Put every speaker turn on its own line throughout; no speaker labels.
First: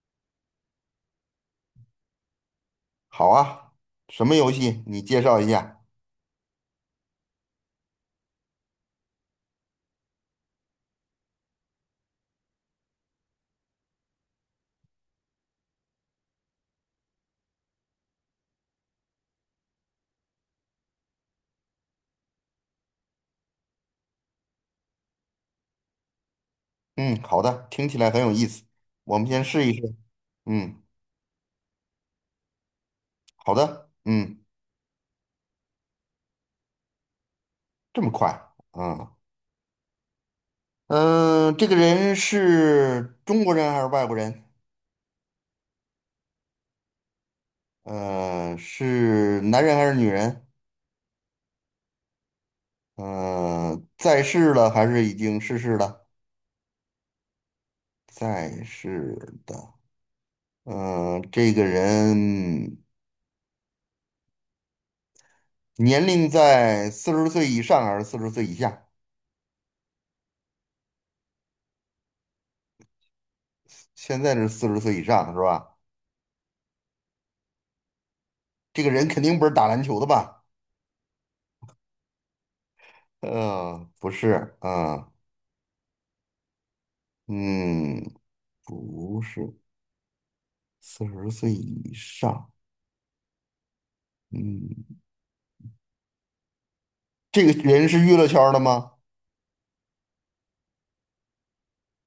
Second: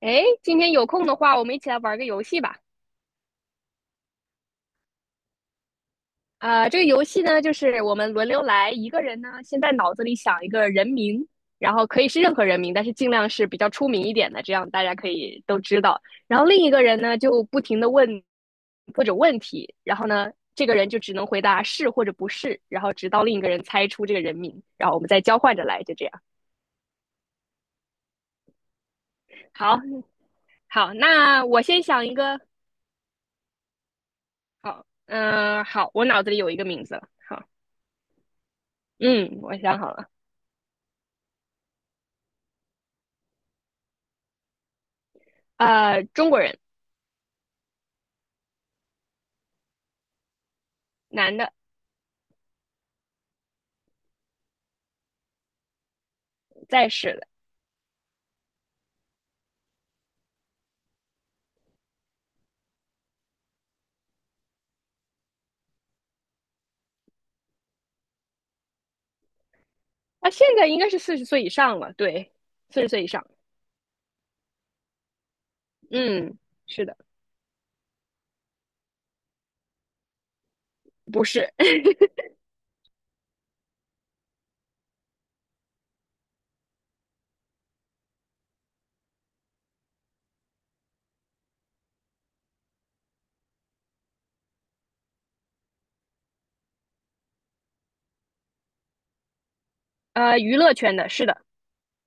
哎，今天有空的话，我们一起来玩个游戏吧。
好啊，什么游戏？你介绍一下。
这个游戏呢，就是我们轮流来，一个人呢先在脑子里想一个人名，然后可以是任何人名，但是尽量是比较出名一点的，这样大家可以都知道。然后另一个人呢，就不停的问各种问题，然后呢，这个人就只能回答是或者不是，然后直到另一个人猜出这个人名，然后我们再交换着来，就这样。
嗯，好的，听起来很有意思。我们先试一
好，
试。嗯，
好，那我先想一个。
好的。嗯，
好，好，我脑子里有一个名字了。好，
这么快。嗯
嗯，我想好了。
嗯，这个人是中国人还是外国人？
呃，中国人，
是男人还是女人？
男的，
在世了还是已经逝世了？
在世的，
在世的。这个人年龄在四十岁以上还是四十岁以下？
啊，现在应该是四十岁以上了，对，四十岁以上，
现在是四十岁以上是吧？
嗯，是的，
这个人肯定不是打篮球的吧？
不是，
不是，啊，嗯，不是，四十岁以上，嗯，这个人是娱乐圈儿的吗？
呃，娱乐圈的，是的，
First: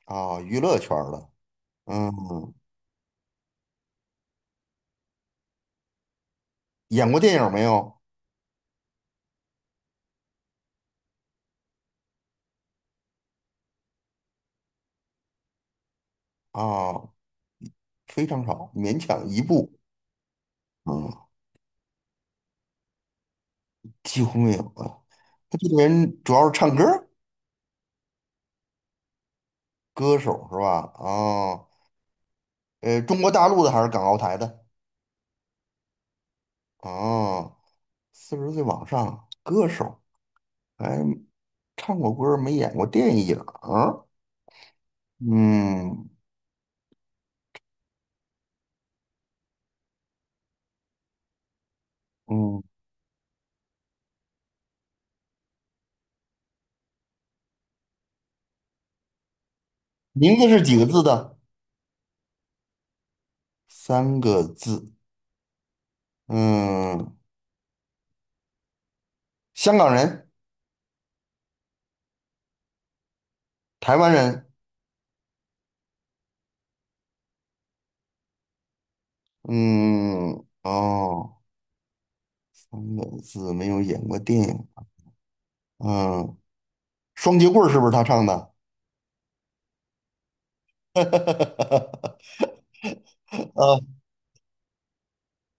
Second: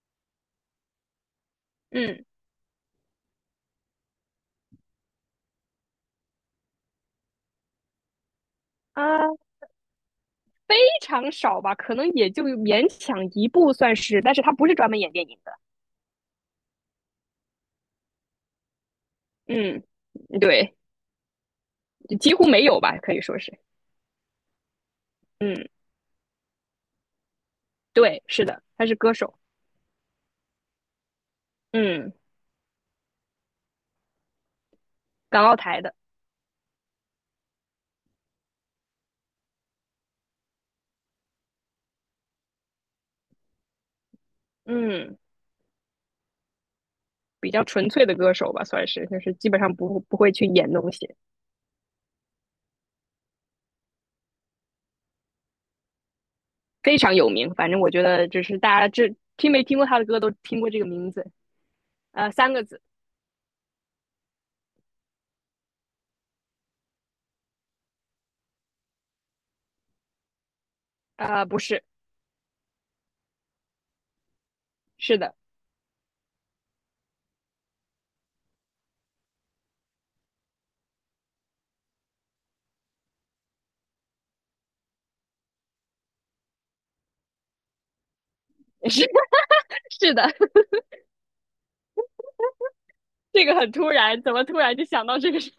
啊，娱乐圈儿的，嗯，
嗯，
演过电影没有？
啊、非常少吧，可能也就勉强一部算是，但是他不是专门演电影的，
啊，非常少，勉强一部，
嗯，对，
嗯，
几乎没有吧，可以说是，
几乎没有啊。
嗯，
他这个人主要是唱歌儿
对，是的，他是歌手，
歌手是吧？啊，
嗯，
中国大陆的还是港澳台的？
港澳台的，
啊，四十岁往上，歌手。还唱过歌儿没演过电影儿？
嗯，
嗯
比较纯粹的歌手吧，算是，就是基本上不会去演东西，
嗯，
非常有名。反正我觉得就是大家这听没听过他的歌都
名字
听
是
过
几
这
个
个
字
名字，
的？
呃，三个字，
三个字。嗯，香港人，
呃，不是，
台湾人。
是的，
嗯，哦，三个字没有演过电影。嗯，双截棍儿是不是他唱的？
是 是的，这个很突然，怎么突然就想到这个事？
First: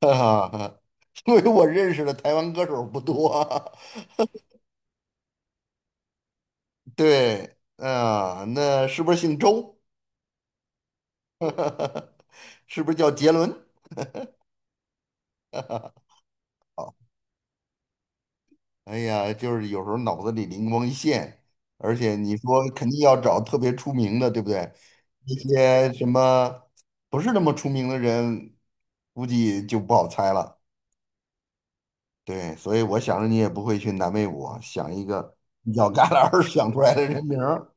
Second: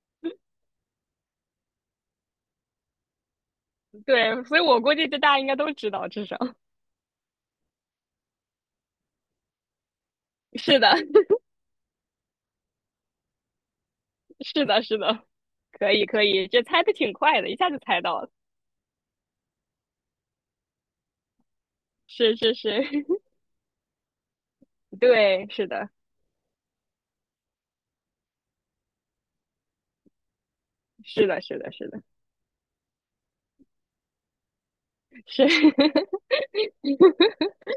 啊，因为我认识的台湾歌手不多啊
对，所以我估计这大家应该都知道，至少
对，啊，那是不是姓周？
是的，
是不是叫杰伦？
是的，是的，可以可以，这猜的挺快的，一下就猜到了，
哎呀，就是有时候脑子里灵光一现，而且
是
你
是
说
是，
肯定要找特别出名的，对不对？那
对，是的，
些什么不是那么出名的人，估计就不好猜了。
是的，是的，是的，
对，所以我想着你也不会去难为我，想一个
是。
犄角旮旯儿 想出来的人 名儿。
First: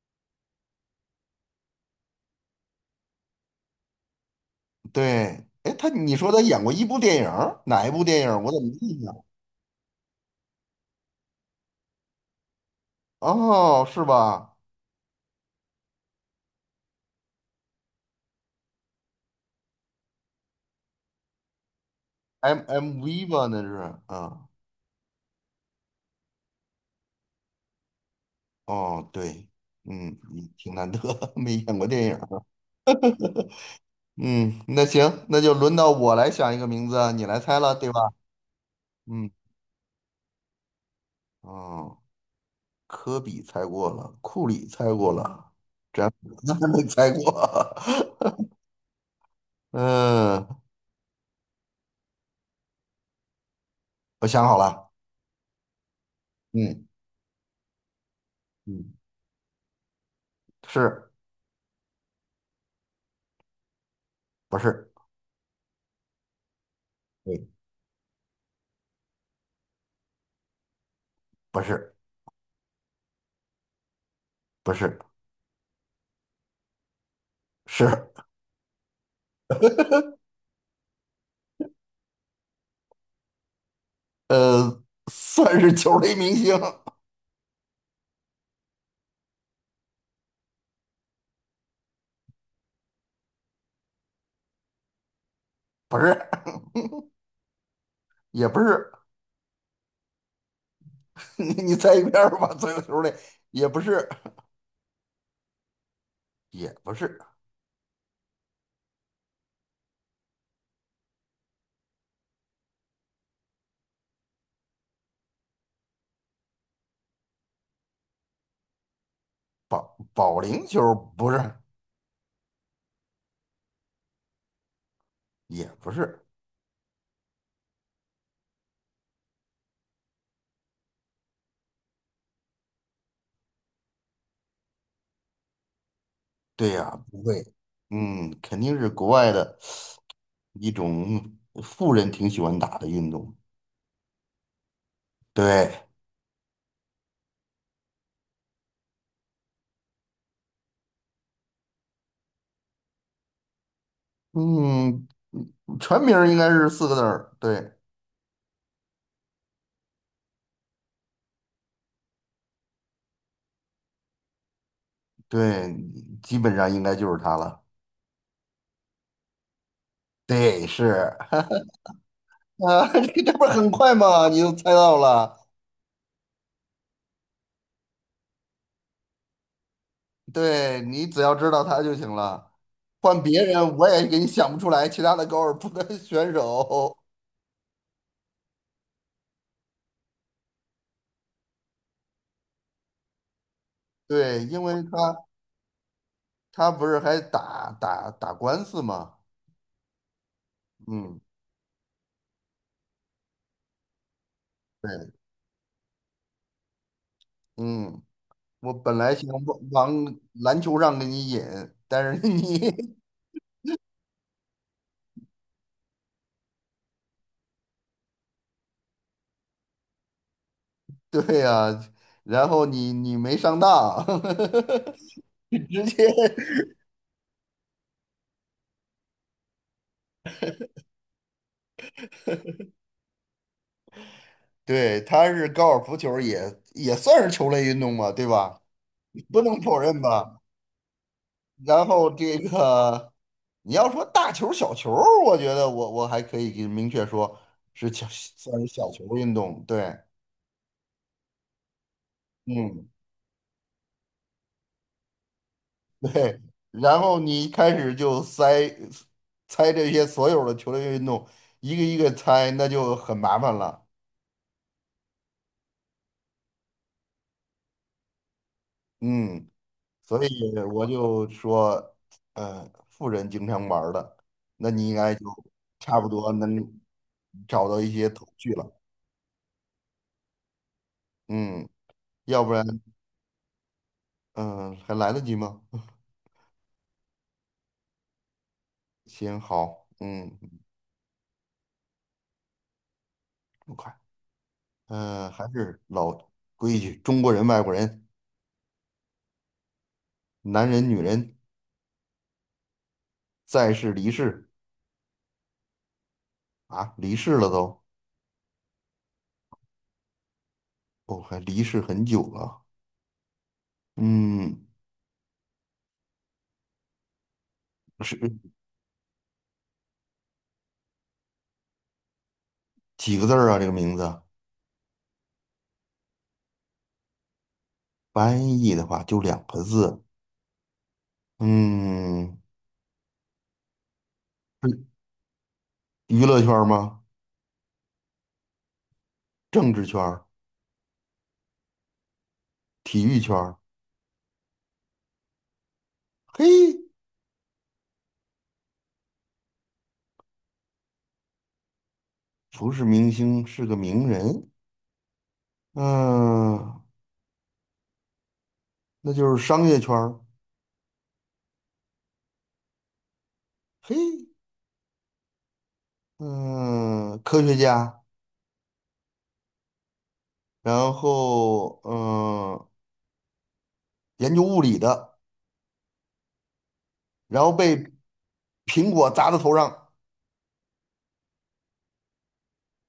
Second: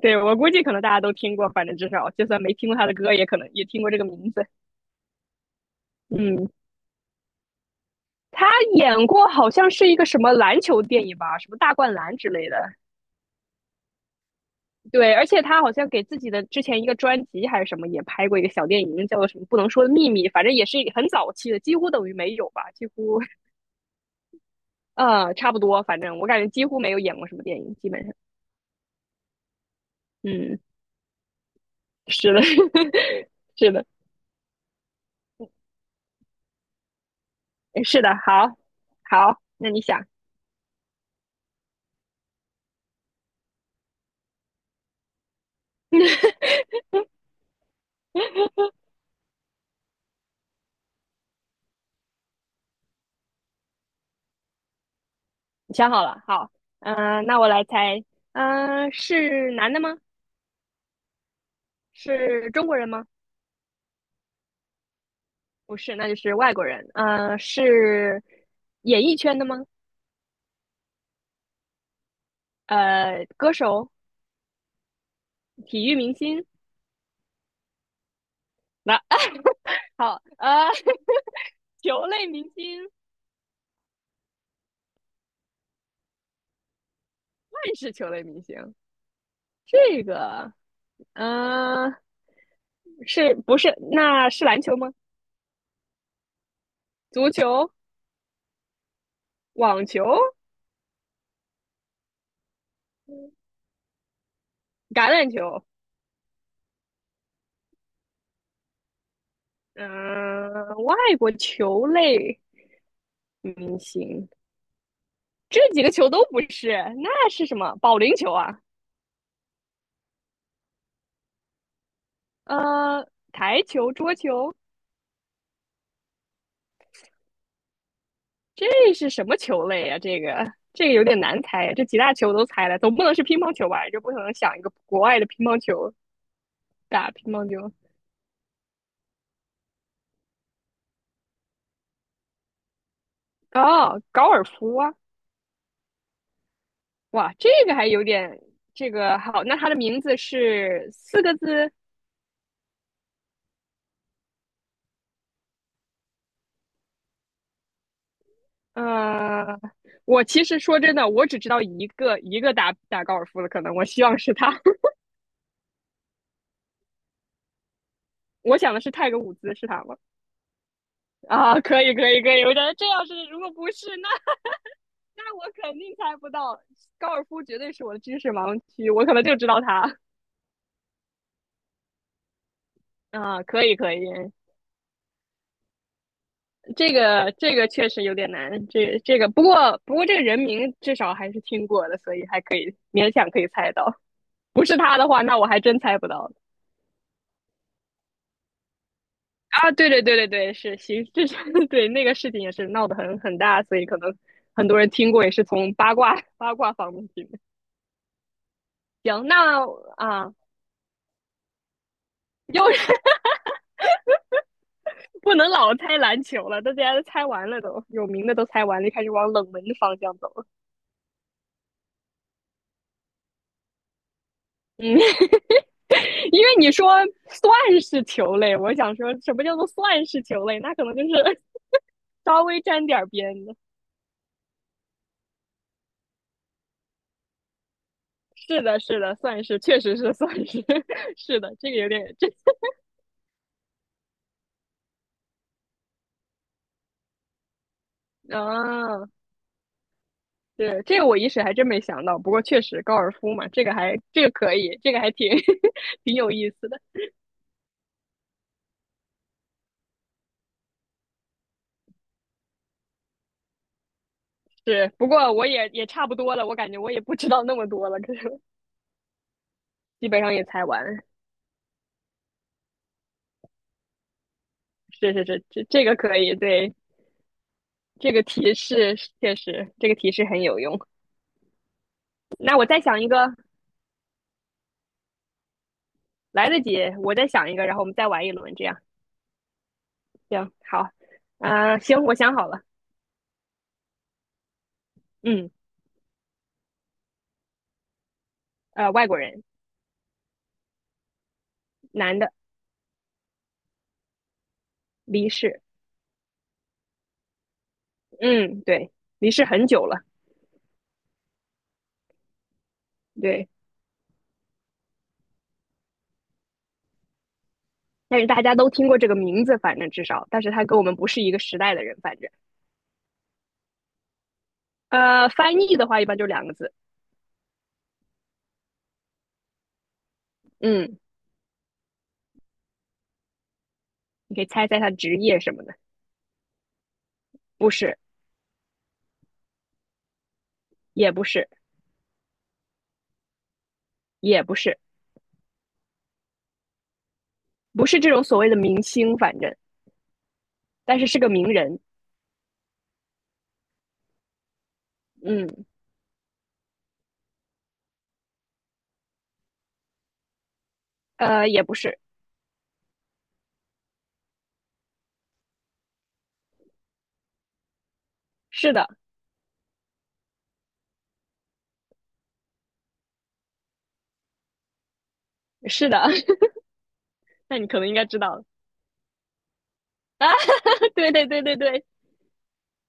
对，我估计可能大家都听过，反正至少就算没听过他的歌，也可能也听过这个名字。
对，哎，他你说他
嗯，
演过一部电影儿哪一部电影儿
他
我怎么没印
演
象？
过好像是一个什么篮球电影吧，什么大灌篮之类的。
哦，是吧
对，而且他好像给自己的之前一个专辑还是什么也拍过一个小电影，叫做什么不能说的秘密，反正也是很早期的，几乎等于没有吧，几
？M
乎
MV 吧，那是啊。
呃差不多，反正我感觉几乎没有演过什么电影，基本上，
哦，对，嗯，
嗯，
挺难得，没演过电影。
是的，是的，
嗯，那行，那就轮到我来想一个名字啊，你来猜了，对吧？
是的，好，
嗯，
好，那你想，
哦，科比猜过了，库里猜过了，詹姆
你
斯还 没猜过。嗯，我想好了。
想好了，好，
嗯
那我来猜，
嗯，
是男的吗？
是
是中国人吗？
不是？
不是，那就是外国人。呃，
对，
是演艺圈的吗？
不是，
呃，歌手、
不是，
体育明星。
是，
那、好，呃，球类明星，
呃，算是球类明星，
万是球类明星。这个，呃，是不是？那是篮球吗？
不是，
足球、
也不是。
网球、
你猜一遍儿吧，足右球类，也不是，
橄榄球。
也不是。
嗯、外国球类明星，这几个球都不是，那是什么？保龄球啊？
保龄球不是，
呃，台球、桌球。
也不是，
这是什么球类呀、这个这个有点难猜呀，这几大球都猜了，总不能是乒乓球吧？这不可能想一个国外的乒乓球
对呀、
打
不
乒
会，
乓球
嗯，肯定是国外的一种富人挺喜欢打的运动。
哦，高尔夫啊！
对，
哇，这个还有点这个好，那它的名字是四个字。
嗯，全名儿应该是四个字儿，对
呃，我其实说真的，我只知道一个打高尔夫的，可能我希望是他。
对，基本上应该就是他了。
我想的是泰格伍兹，是他吗？
对，是
啊，可以可以可以，我觉得这
啊，
要是
这
如
不
果
是很
不是，
快
那
吗？你就猜到
那
了，
我肯定猜不到，高尔夫绝对是我的知识盲区，我可能就知道他。
对你只要知道他就行了。换
啊，
别
可以
人我
可以，
也给你想不出来其他的高尔夫的选
这
手，
个这个确实有点难，这这个不过这个人名至少还是听过的，所以还可以勉强可以猜到。
对，因
不
为
是他的话，
他。
那我还真猜不到
他不是还打官司吗？
啊！对对对对对，是行，
嗯，
这是 对那个事情也是闹得很大，所以可能很多人
对，
听过，也是从八卦方面听的。
嗯，我本来
行，
想往
那
往
啊，
篮球上给你引，但是
又是
你
不能老猜篮球了，大家都猜完了都，有名的都猜完了，就开始往冷门的方向走了。
对呀、然后你没上当，
嗯，
直接
因为你说算是球类，我想说什么叫做算是球类？那可能就是稍微沾点边的。
对，他是高尔夫球也算是球类运动嘛，对吧？
是的，是的，
不
算是，
能否
确实
认
是算
吧？
是，是的，这个
然
有
后
点这
这个你要说大球小球，我觉得我还可以给明确说是小算是小
啊，
球运动，对，
对，这个我一时还真没想到。不过确实
嗯。
高尔夫嘛，这个还这个可以，这个还挺 挺有
对，
意思的。
然后你一开始就塞猜这些所有的球类运动，一个一个猜，那就很麻烦了。
是，不过我也也差不多了，我感觉我也不知道那么多了，可是。
嗯，
基本
所
上也
以
猜
我
完。
就说，富人经常玩儿的，那你应
是
该
是
就
是，这这个
差不
可
多
以，对，
能找到一些
这个
头绪
提
了。
示确实，这个提示很有用。
嗯，要不
那
然，
我再想一个，
嗯、还来得及吗？
来得及，我再想一个，然后我们再玩一轮，这样
行，好，嗯，
行好。行，我想好了，
不快，嗯、还
嗯，
是老规矩，中国人、外国人，
呃，外国人，
男人、女人，
男的，
在世、离世
离世，
啊，离世了都。
嗯，对，离世很久了，
哦，还离世很久了。
对，
嗯，
但是大
是
家都听过这个名字，反正至少，但是他跟我们不是一个时代的人，反正，
几个字儿啊？这个名字
呃，翻译的话一般就两个字，
翻译的话就两个字。
嗯，
嗯，
你可以猜猜他
是
职业什么的，
娱乐圈儿吗？
不是，
政治圈儿、
也不是，
体育圈儿？
也不是，
嘿，
不是这种所谓的明星，反正但是是个名人，
不是明星，是个名人。
嗯，
嗯，那就是商业圈儿。
呃，也不是，
嘿，嗯，科学家，
是的，
然后研究物理的，
是的，
然 后
那你
被
可能应该知道了
苹果砸到头上，
啊，对对对对对，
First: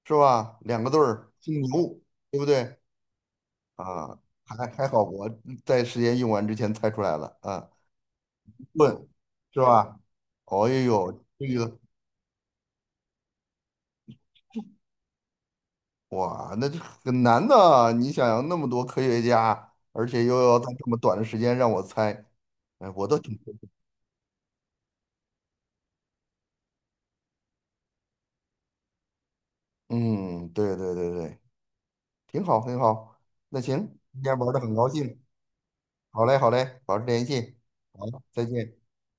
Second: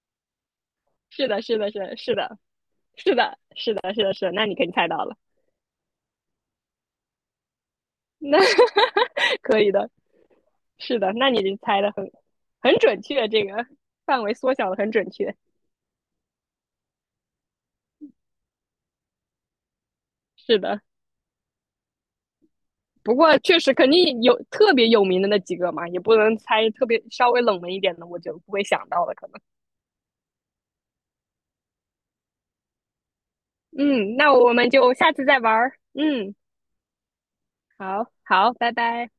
是吧？两个字
是
儿，
的，是
姓
的，是的
牛，
是的，
对不对？
是的，是的，是的，
啊，
是的，那你肯
还
定
还
猜
好
到了，
我在时间用完之前猜出来了啊，
那
问 是
可以的，
吧？哦哎
是的，
呦，
那你
这
就
个
猜的很准确，这个范围缩小的很准确，
哇，那这很难的。你想想，那么多科学家，而且又要
是
在
的。
这么短的时间让我猜，哎，我
不
都
过
挺……
确实肯定有特别有名的那几个嘛，也不能猜特别稍微冷门一点的，我就不会想到了可能。
嗯，对对对对，挺好挺好。那行，
嗯，
今
那
天玩
我
的
们
很高
就下
兴，
次再玩儿。
好
嗯，
嘞好嘞，保持联系，好，
好
再
好，拜
见。
拜。